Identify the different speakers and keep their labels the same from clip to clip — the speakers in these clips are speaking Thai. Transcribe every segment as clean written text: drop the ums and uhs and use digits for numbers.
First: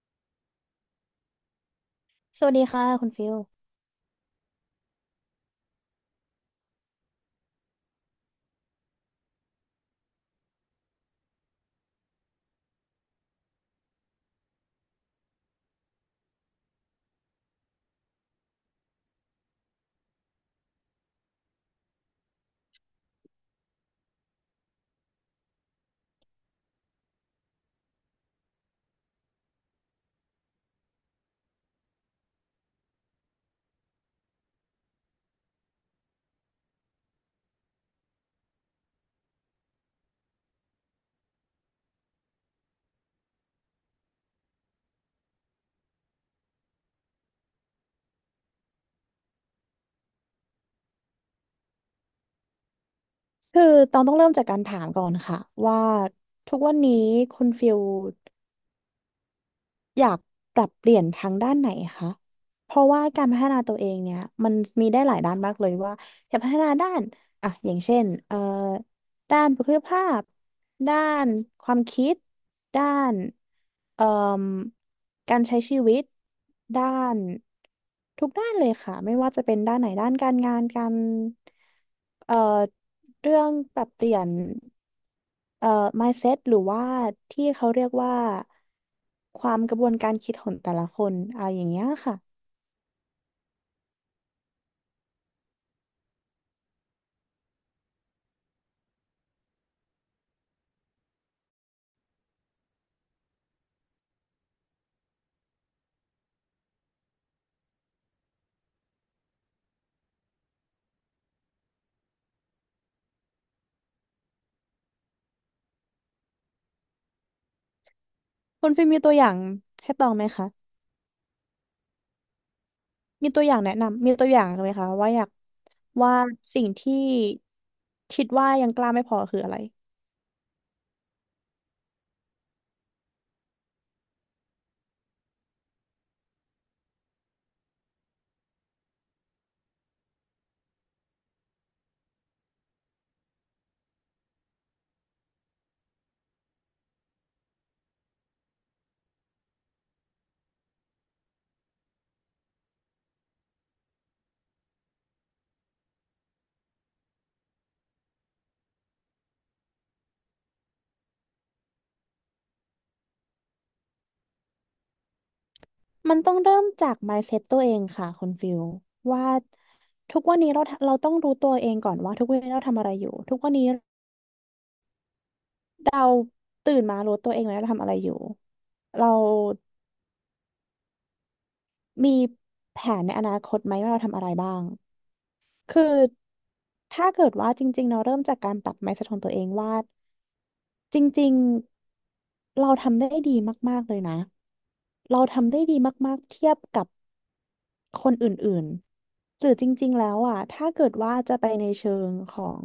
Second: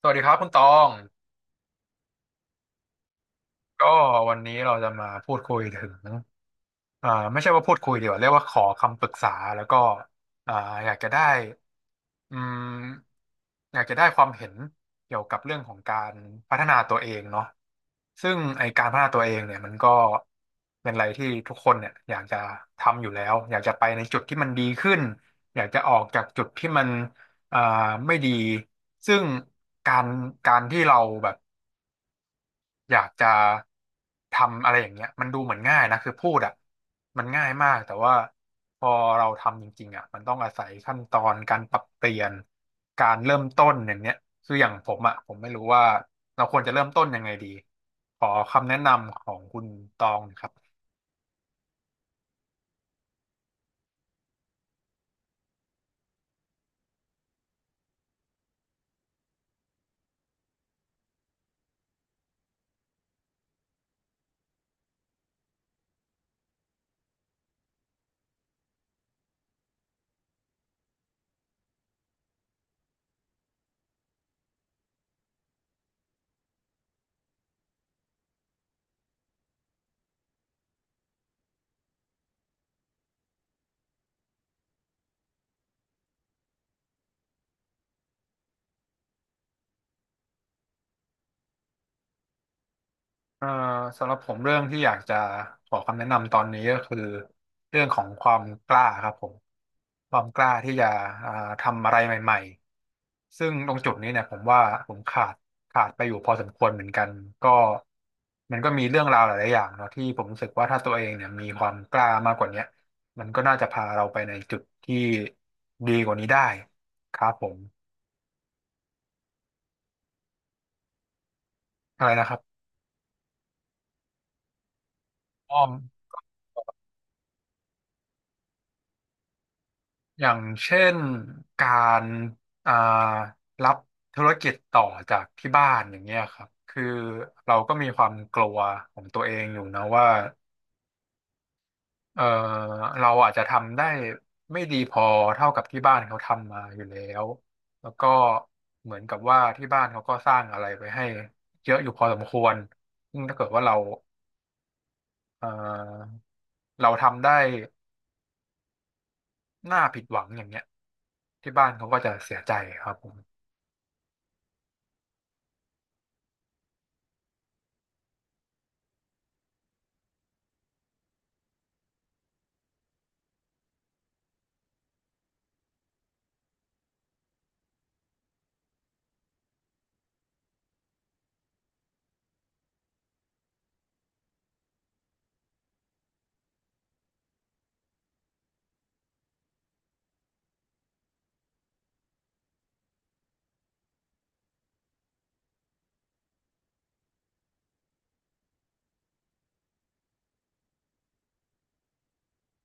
Speaker 1: สวัสดีครับคุณตอง
Speaker 2: สวัสดีค่ะคุณฟิล
Speaker 1: ก็วันนี้เราจะมาพูดคุยถึงไม่ใช่ว่าพูดคุยดีกว่าเรียกว่าขอคำปรึกษาแล้วก็อ่าอยากจะได้อืมอยากจะได้ความเห็นเกี่ยวกับเรื่องของการพัฒนาตัวเองเนาะซึ่งไอการพัฒนาตัวเองเนี่ยมันก็เป็นอะไรที่ทุกคนเนี่ยอยากจะทำอยู่แล้ว อยากจะไปในจุดที่มันดีขึ้น อยากจะออกจากจุดที่มันอ่าไม่ดี ซึ่งการการที่เราแบบ อยากจะทำอะไรอย่างเงี้ยมันดูเหมือนง่ายนะคือพูดอ่ะมันง่ายมากแต่ว่าพอเราทำจริงๆอ่ะมันต้องอาศัยขั้นตอนการปรับเปลี่ยนการเริ่มต้นอย่างเนี้ยคืออย่างผมอ่ะผมไม่รู้ว่าเราควรจะเริ่มต้นยังไงดีขอคำแนะนำของคุณตองครับ
Speaker 2: คือตองต้องเริ่มจากการถามก่อนค่ะว่าทุกวันนี้คุณฟิลอยากปรับเปลี่ยนทางด้านไหนคะเพราะว่าการพัฒนาตัวเองเนี่ยมันมีได้หลายด้านมากเลยว่าอยากพัฒนาด้านอ่ะอย่างเช่นด้านบุคลิกภาพด้านความคิดด้านเอ่อ การใช้ชีวิตด้านทุกด้านเลยค่ะไม่ว่าจะเป็นด้านไหนด้านการงานการเอ่อเรื่องปรับเปลี่ยนเอ่อ mindset หรือว่าที่เขาเรียกว่าความกระบวนการคิดของแต่ละคนอะไรอย่างเงี้ยค่ะ
Speaker 1: เอ่อสำหรับผมเรื่องที่อยากจะขอคำแนะนำตอนนี้ก็คือเรื่องของความกล้าครับผมความกล้าที่จะอ่าทำอะไรใหม่ๆซึ่งตรงจุดนี้เนี่ยผมว่าผมขาดไปอยู่พอสมควรเหมือนกันก็มันก็มีเรื่องราวหลายๆอย่างเนาะที่ผมรู้สึกว่าถ้าตัวเองเนี่ยมีความกล้ามากกว่าเนี้ยมันก็น่าจะพาเราไปในจุดที่ดีกว่านี้ได้ครับผม
Speaker 2: คุณฟิล์มมีตัวอย่างให้ตองไหมคะ
Speaker 1: อะไรนะครับ
Speaker 2: มีตัวอย่างแนะนำมีตัวอย่างไหมคะว่าอยาก
Speaker 1: อ้อม
Speaker 2: ว่าสิ่งที่คิดว่ายังกล้าไม่พอคืออะไร
Speaker 1: อย่างเช่นการอ่ารับธุรกิจต่อจากที่บ้านอย่างเงี้ยครับคือเราก็มีความกลัวของตัวเองอยู่นะว่าเออเราอาจจะทำได้ไม่ดีพอเท่ากับที่บ้านเขาทำมาอยู่แล้วแล้วก็เหมือนกับว่าที่บ้านเขาก็สร้างอะไรไปให้เยอะอยู่พอสมควรซึ่งถ้าเกิดว่าเออเราทำได้น่าผิดหวังอย่างเงี้ยที่บ้านเขาก็จะเสียใจครับผม
Speaker 2: มันต้องเริ่มจาก mindset ตัวเองค่ะคุณฟิลว่าทุกวันนี้เราต้องรู้ตัวเองก่อนว่าทุกวันนี้เราทำอะไรอยู่ทุกวันนี้เราตื่นมารู้ตัวเองไหมว่าเราทำอะไรอยู่เรามีแผนในอนาคตไหมว่าเราทำอะไรบ้างคือถ้าเกิดว่าจริงๆเราเริ่มจากการปรับ mindset ของตัวเองว่าจริงๆเราทำได้ดีมากๆเลยนะเราทำได้ดีมากๆเทียบกับ คนอื่นๆ หรือจริงๆแล้วอ่ะถ้าเกิดว่าจะไปในเชิงของ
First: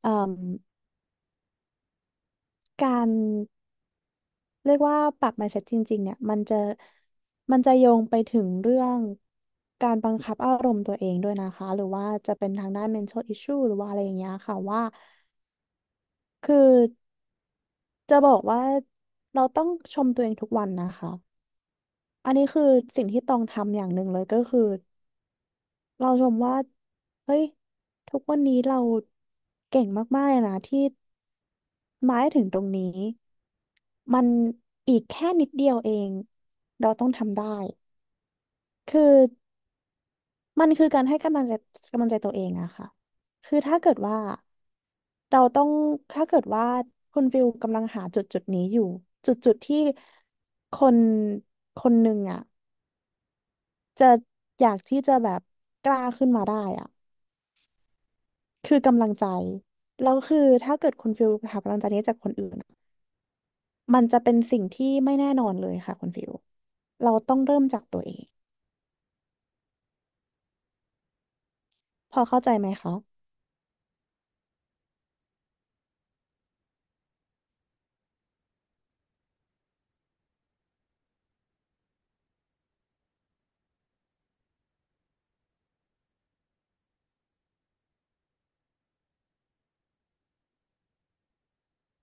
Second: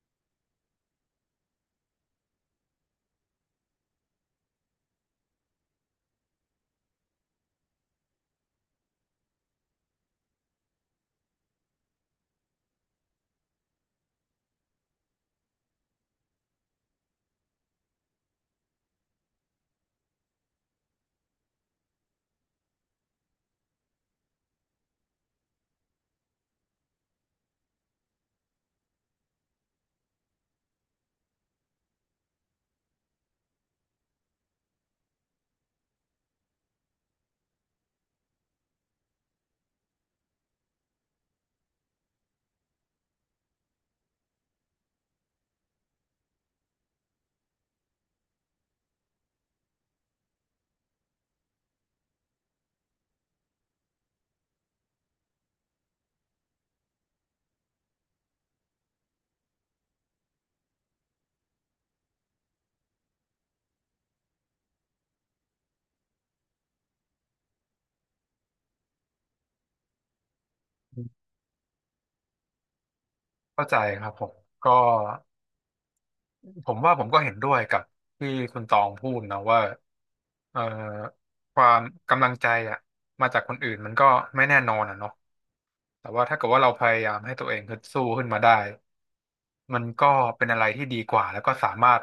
Speaker 2: เอ่มการเรียกว่าปรับ mindset จริงๆเนี่ยมันจะโยงไปถึงเรื่องการบังคับอารมณ์ตัวเองด้วยนะคะหรือว่าจะเป็นทางด้าน mental issue หรือว่าอะไรอย่างเงี้ยค่ะว่าคือจะบอกว่าเราต้องชมตัวเองทุกวันนะคะอันนี้คือสิ่งที่ต้องทำอย่างหนึ่งเลยก็คือ เราชมว่าเฮ้ยทุกวันนี้เราเก่งมากๆเลยนะที่มาให้ถึงตรงนี้มันอีกแค่นิดเดียวเองเราต้องทำได้คือมันคือการให้กำลังใจกำลังใจตัวเองอะค่ะคือถ้าเกิดว่าเราต้องถ้าเกิดว่าคุณฟิลกำลังหาจุดนี้อยู่จุดที่คนคนหนึ่งอะจะอยากที่จะแบบกล้าขึ้นมาได้อะ คือกำลังใจแล้วคือถ้าเกิดคุณฟิลหากำลังใจนี้จากคนอื่นอะมันจะเป็นสิ่งที่ไม่แน่นอนเลยค่ะคุณฟิลเราต้องเริ่มจากตัวเองพอเข้าใจไหมคะ
Speaker 1: เข้าใจครับผมก็ผมว่าผมก็เห็นด้วยกับที่คุณตองพูดนะว่าเอ่อความกำลังใจอะมาจากคนอื่นมันก็ไม่แน่นอนอะเนาะแต่ว่าถ้าเกิดว่าเราพยายามให้ตัวเองฮึดสู้ขึ้นมาได้มันก็เป็นอะไรที่ดีกว่าแล้วก็สามารถ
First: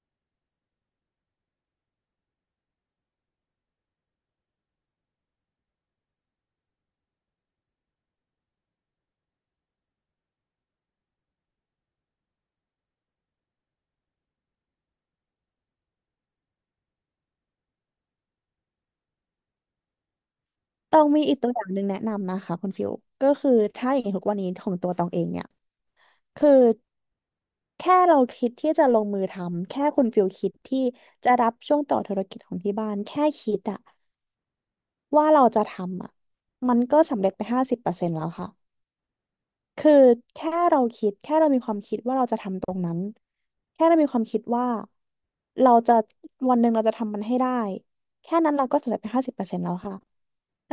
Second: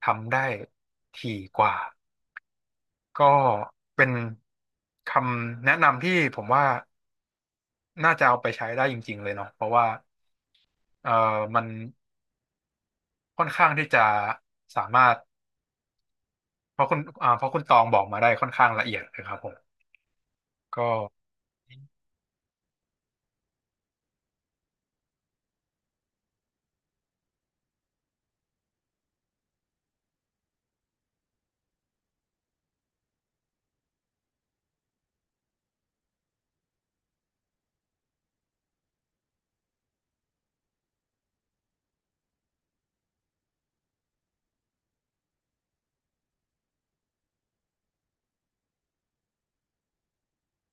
Speaker 1: ทำได้ถี่กว่าก็เป็นคำแนะนำที่ผมว่าน่าจะเอาไปใช้ได้จริงๆเลยเนาะเพราะว่าเอ่อมันค่อนข้างที่จะสามารถ เพราะคุณตองบอกมาได้ค่อนข้างละเอียดเลยครับผมก็
Speaker 2: ตองมีอีกตัวอย่างหนึ่งแนะนำนะคะคุณฟิลก็คือถ้าอย่างทุกวันนี้ของตัวตองเองเนี่ยคือแค่เราคิดที่จะลงมือทำแค่คุณฟิลคิดที่จะรับช่วงต่อธุรกิจของที่บ้านแค่คิดอะว่าเราจะทำอะมันก็สำเร็จไปห้าสิบเปอร์เซ็นต์แล้วค่ะ คือแค่เราคิดแค่เรามีความคิดว่าเราจะทำตรงนั้นแค่เรามีความคิดว่าเราจะวันหนึ่งเราจะทำมันให้ได้แค่นั้นเราก็สำเร็จไปห้าสิบเปอร์เซ็นต์แล้วค่ะ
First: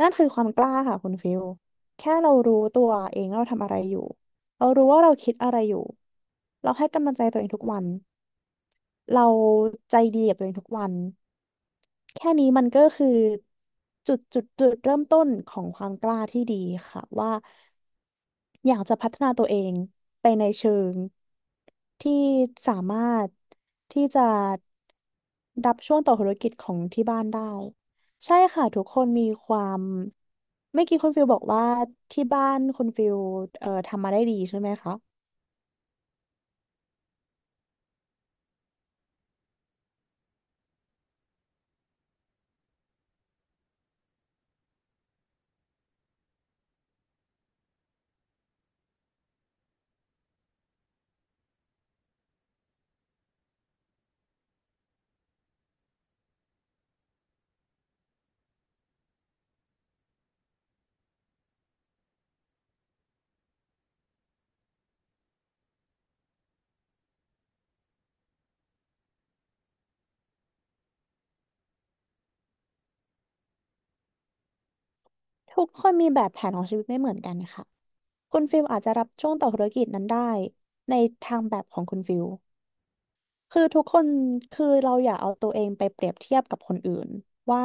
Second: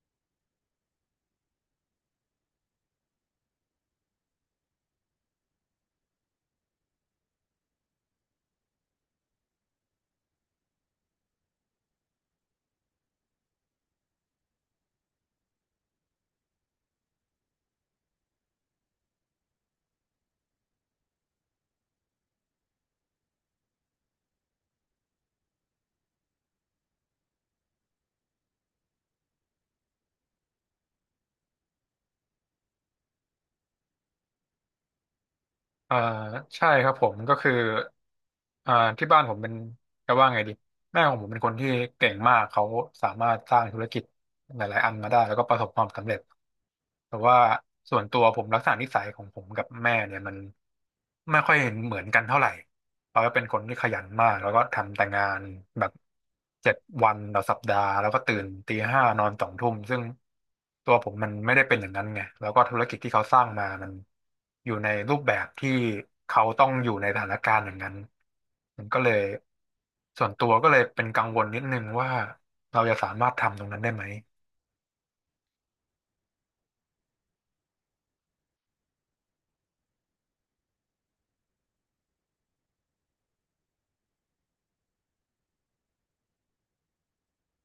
Speaker 2: นั่นคือความกล้าค่ะคุณฟิลแค่เรารู้ตัวเองว่าเราทำอะไรอยู่เรารู้ว่าเราคิดอะไรอยู่เราให้กำลังใจตัวเองทุกวันเราใจดีกับตัวเองทุกวันแค่นี้มันก็คือจุดเริ่มต้นของความกล้าที่ดีค่ะว่า อยากจะพัฒนาตัวเองไปในเชิงที่สามารถที่จะรับช่วงต่อธุรกิจของที่บ้านได้ใช่ค่ะทุกคนมีความเมื่อกี้คุณฟิลบอกว่าที่บ้านคุณฟิลทำมาได้ดีใช่ไหมคะ
Speaker 1: อ่าใช่ครับผมก็คืออ่าที่บ้านผมเป็นจะว่าไงดีแม่ของผมเป็นคนที่เก่งมากเขาสามารถสร้างธุรกิจหลายๆอันมาได้แล้วก็ประสบความสำเร็จแต่ว่าส่วนตัวผมลักษณะนิสัยของผมกับแม่เนี่ยมันไม่ค่อยเห็นเหมือนกันเท่าไหร่ เขาก็เป็นคนที่ขยันมากแล้วก็ทำแต่งานแบบ7 วันต่อสัปดาห์แล้วก็ตื่นตีห้านอนสองทุ่มซึ่งตัวผมมันไม่ได้เป็นอย่างนั้นไงแล้วก็ธุรกิจที่เขาสร้างมามันอยู่ในรูปแบบที่เขาต้องอยู่ในสถานการณ์อย่างนั้นมันก็เลยส่วนตัวก็เลยเป็นกังวลนิดนึงว่าเราจะสามารถทำตรงนั้นได้ไหม
Speaker 2: ทุกคนมีแบบแผนของชีวิตไม่เหมือนกันค่ะคุณฟิลอาจจะรับช่วงต่อธุรกิจนั้นได้ในทางแบบของคุณฟิล คือทุกคนคือเราอย่าเอาตัวเองไปเปรียบเทียบกับคนอื่นว่า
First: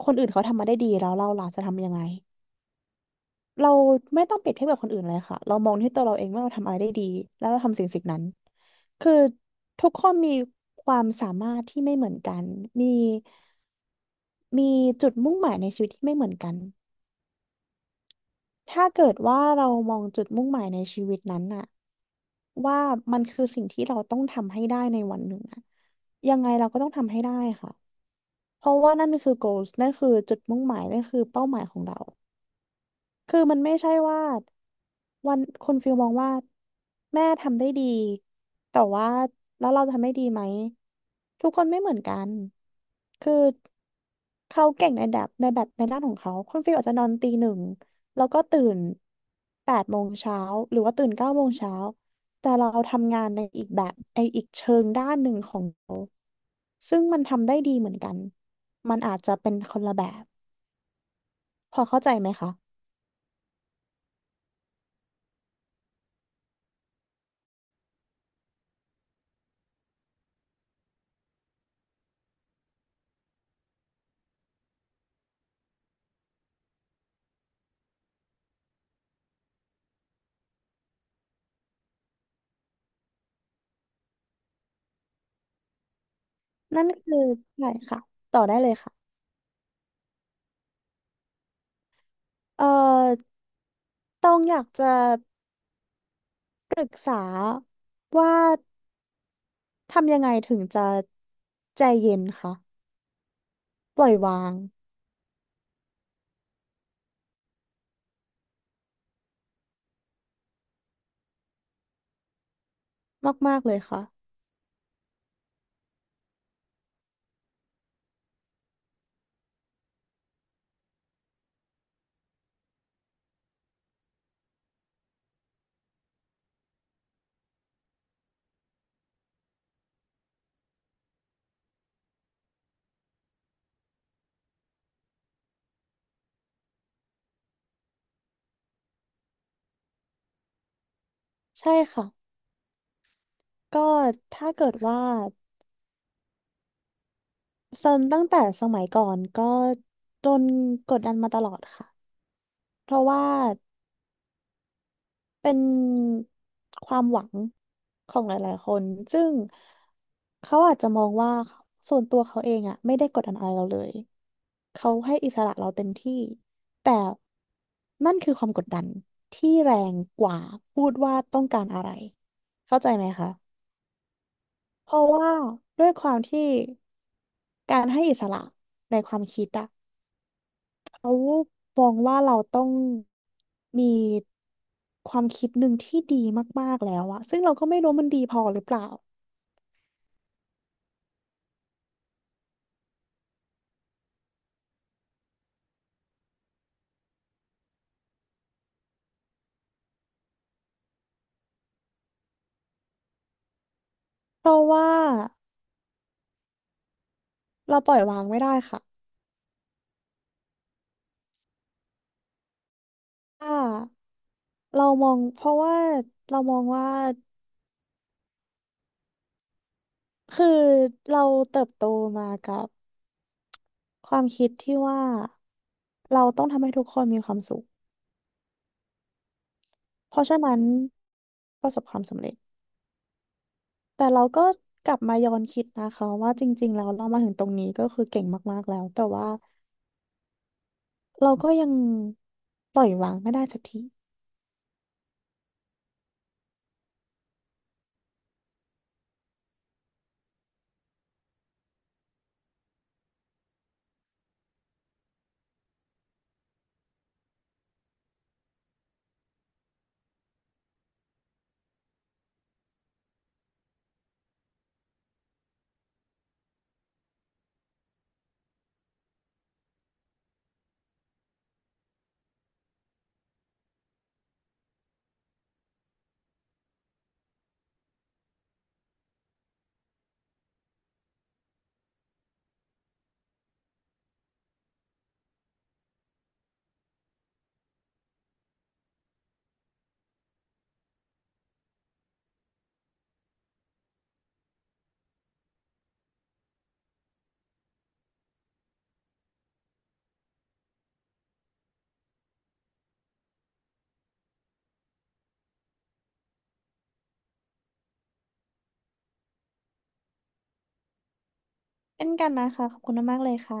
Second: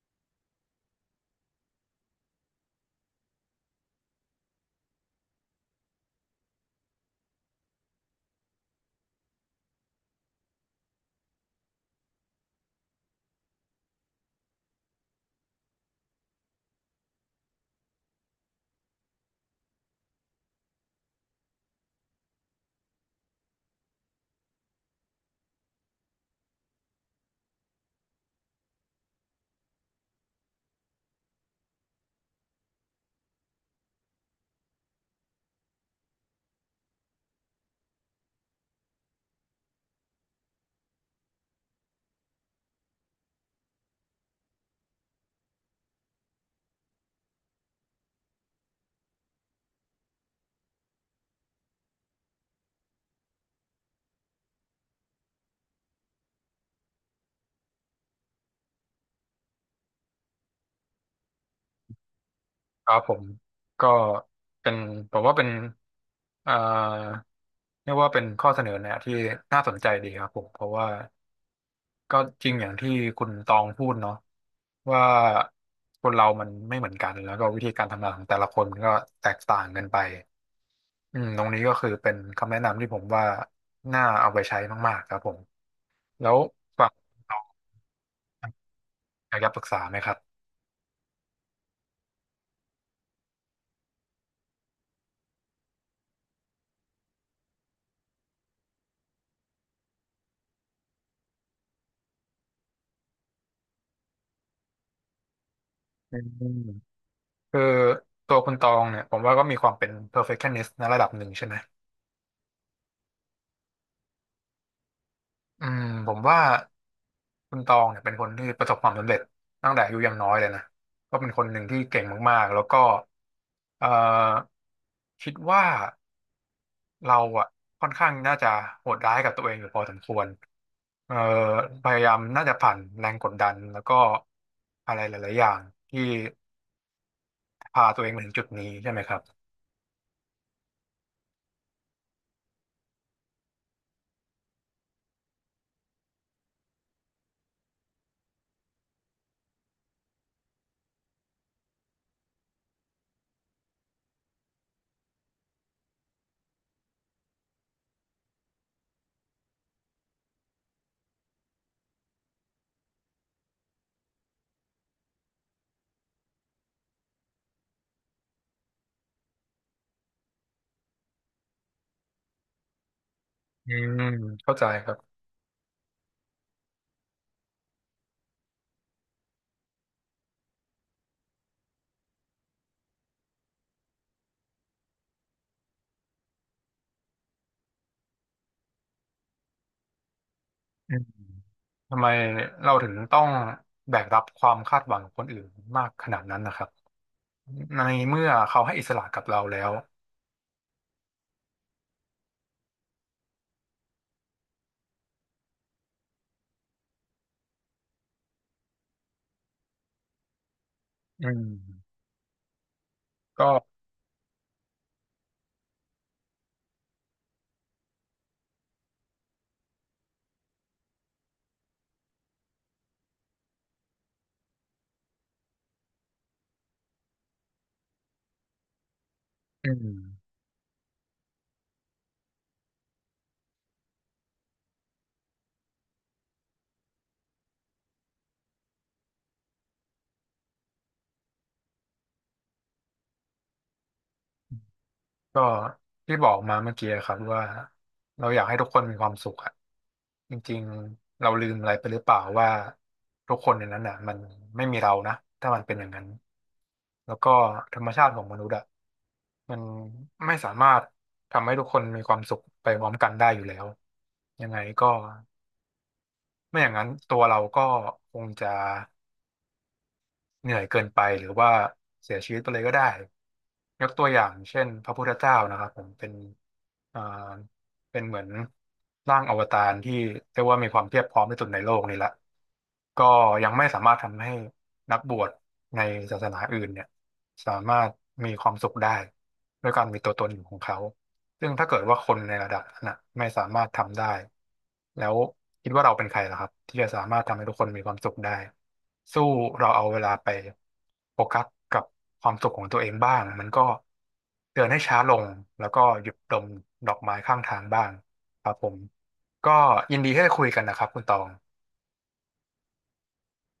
Speaker 2: คนอื่นเขาทำมาได้ดีแล้วเราล่ะจะทำยังไงเราไม่ต้องเปรียบเทียบกับคนอื่นเลยค่ะเรามองที่ตัวเราเองว่าเราทำอะไรได้ดีแล้วเราทำสิ่งสิ่งนั้นคือทุกคนมีความสามารถที่ไม่เหมือนกันมีมีจุดมุ่งหมายในชีวิตที่ไม่เหมือนกันถ้าเกิดว่าเรามองจุดมุ่งหมายในชีวิตนั้นน่ะว่ามันคือสิ่งที่เราต้องทำให้ได้ในวันหนึ่งอะยังไงเราก็ต้องทำให้ได้ค่ะ เพราะว่านั่นคือ goals นั่นคือจุดมุ่งหมายนั่นคือเป้าหมายของเรา คือมันไม่ใช่ว่าวันคุณฟิลมองว่าแม่ทำได้ดีแต่ว่าแล้วเราทำได้ดีไหมทุกคนไม่เหมือนกันคือเขาเก่งในแบบในด้านของเขาคุณฟิลอาจจะนอนตี 1แล้วก็ตื่น8 โมงเช้าหรือว่าตื่น9 โมงเช้าแต่เราทำงานในอีกแบบในอีกเชิงด้านหนึ่งของ ซึ่งมันทำได้ดีเหมือนกัน มันอาจจะเป็นคนละแบบ พอเข้าใจไหมคะ
Speaker 1: ครับผมก็เป็นผมว่าเป็นเอ่อเรียกว่าเป็นข้อเสนอแนะที่น่าสนใจดีครับผมเพราะว่า ก็จริงอย่างที่คุณตองพูดเนาะว่าคนเรามันไม่เหมือนกันแล้วก็วิธีการทำงานของแต่ละคนมันก็แตกต่างกันไปอืมตรงนี้ก็คือเป็นคำแนะนำที่ผมว่าน่าเอาไปใช้มากๆครับผมแล้ว
Speaker 2: นั่
Speaker 1: ฝั่
Speaker 2: น
Speaker 1: ง
Speaker 2: คื
Speaker 1: คุ
Speaker 2: อ
Speaker 1: ณตอง
Speaker 2: ใช่ค่ะ ต่อได้เลยค่ะ
Speaker 1: อยากจะปรึกษาไหมครับ
Speaker 2: เอ่อ ต้องอยากจะปรึกษาว่าทำยังไงถึงจะใจเย็นคะปล่อยวาง
Speaker 1: อืมคือตัวคุณตองเนี่ยผมว่าก็มีความเป็น perfectionist ในระดับหนึ่งใช่ไหม
Speaker 2: มากๆเลยค่ะ
Speaker 1: อืมผมว่า คุณตองเนี่ยเป็นคนที่ประสบความสำเร็จตั้งแต่อายุยังน้อยเลยนะก็เป็นคนหนึ่งที่เก่งมากๆแล้วก็เอ่อคิดว่าเราอ่ะค่อนข้างน่าจะโหดร้ายกับตัวเองอยู่พอสมควรเอ่อพยายามน่าจะผ่านแรงกดดันแล้วก็อะไรหลายๆอย่างที่พาตัวเองมาถึงจุดนี้ใช่ไหมครับ
Speaker 2: ใช่ค่ะ ก็ถ้าเกิดว่าเซินตั้งแต่สมัยก่อนก็โดนกดดันมาตลอดค่ะ เพราะว่า เป็นความหวังของหลายๆคนซึ่งเขาอาจจะมองว่าส่วนตัวเขาเองอะไม่ได้กดดันอะไรเราเลยเขาให้อิสระเราเต็มที่แต่นั่นคือความกดดันที่แรงกว่าพูดว่าต้องการอะไร เข้าใจไหมคะ
Speaker 1: อืมเข้าใจค
Speaker 2: เพ
Speaker 1: รั
Speaker 2: ราะ
Speaker 1: บ
Speaker 2: ว่าด้วยความที่การให้อิสระในความคิดอะ เขามองว่าเราต้องมีความคิดหนึ่งที่ดีมากๆแล้วอะซึ่งเราก็ไม่รู้มันดีพอหรือเปล่า
Speaker 1: อืมทำไมเราถึงต้องแบกรับความคาดหวังของคนอื่นมากขนาดนั้นนะครับในเมื่อเขาให้อิสระกับเราแล้ว
Speaker 2: เพราะว่าเราปล่อยวางไม่ได้ค่ะ
Speaker 1: อืมก็
Speaker 2: ถ้าเรามองเพราะว่าเรามองว่าคือเราเติบโตมากับความคิดที่ว่าเราต้องทำให้ทุกคนมีความสุข
Speaker 1: อื
Speaker 2: เพราะ
Speaker 1: ม
Speaker 2: ฉะนั้นประสบความสำเร็จแต่เราก็กลับมาย้อนคิดนะคะว่าจริงๆแล้วเรามาถึงตรงนี้ก็คือเก่งมากๆแล้วแต่ว่า เราก็ยังปล่อยวางไม่ได้สักที
Speaker 1: ก็ที่บอกมาเมื่อกี้ครับว่าเราอยากให้ทุกคนมีความสุขอะจริงๆเราลืมอะไรไปหรือเปล่าว่าทุกคนในนั้นน่ะมันไม่มีเรานะถ้ามันเป็นอย่างนั้นแล้วก็ธรรมชาติของมนุษย์อะมันไม่สามารถทำให้ทุกคนมีความสุขไปพร้อมกันได้อยู่แล้วยังไงก็ไม่อย่างนั้นตัวเราก็คงจะ เหนื่อยเกินไปหรือว่าเสียชีวิตไปเลยก็ได้ยกตัวอย่างเช่นพระพุทธเจ้านะครับผมเป็นอ่าเป็นเหมือนร่างอวตารที่เรียกว่ามีความเพียบพร้อมที่สุดในโลกนี่แหละก็ยังไม่สามารถทำให้นักบวชในศาสนาอื่นเนี่ยสามารถมีความสุขได้ด้วยการมีตัวตนของเขา ซึ่งถ้าเกิดว่าคนในระดับนั้นนะไม่สามารถทำได้แล้วคิดว่าเราเป็นใครล่ะครับที่จะสามารถทำให้ทุกคนมีความสุขได้สู้เราเอาเวลาไปโฟกัสกับความสุขของตัวเองบ้างมันก็เดินให้ช้าลงแล้วก็หยุดดมดอกไม้ข้างทางบ้างครับผมก็ยินดีที่ได้คุยกันนะครับคุณตอง
Speaker 2: เช่นกันนะคะขอบคุณมากๆเลยค่ะ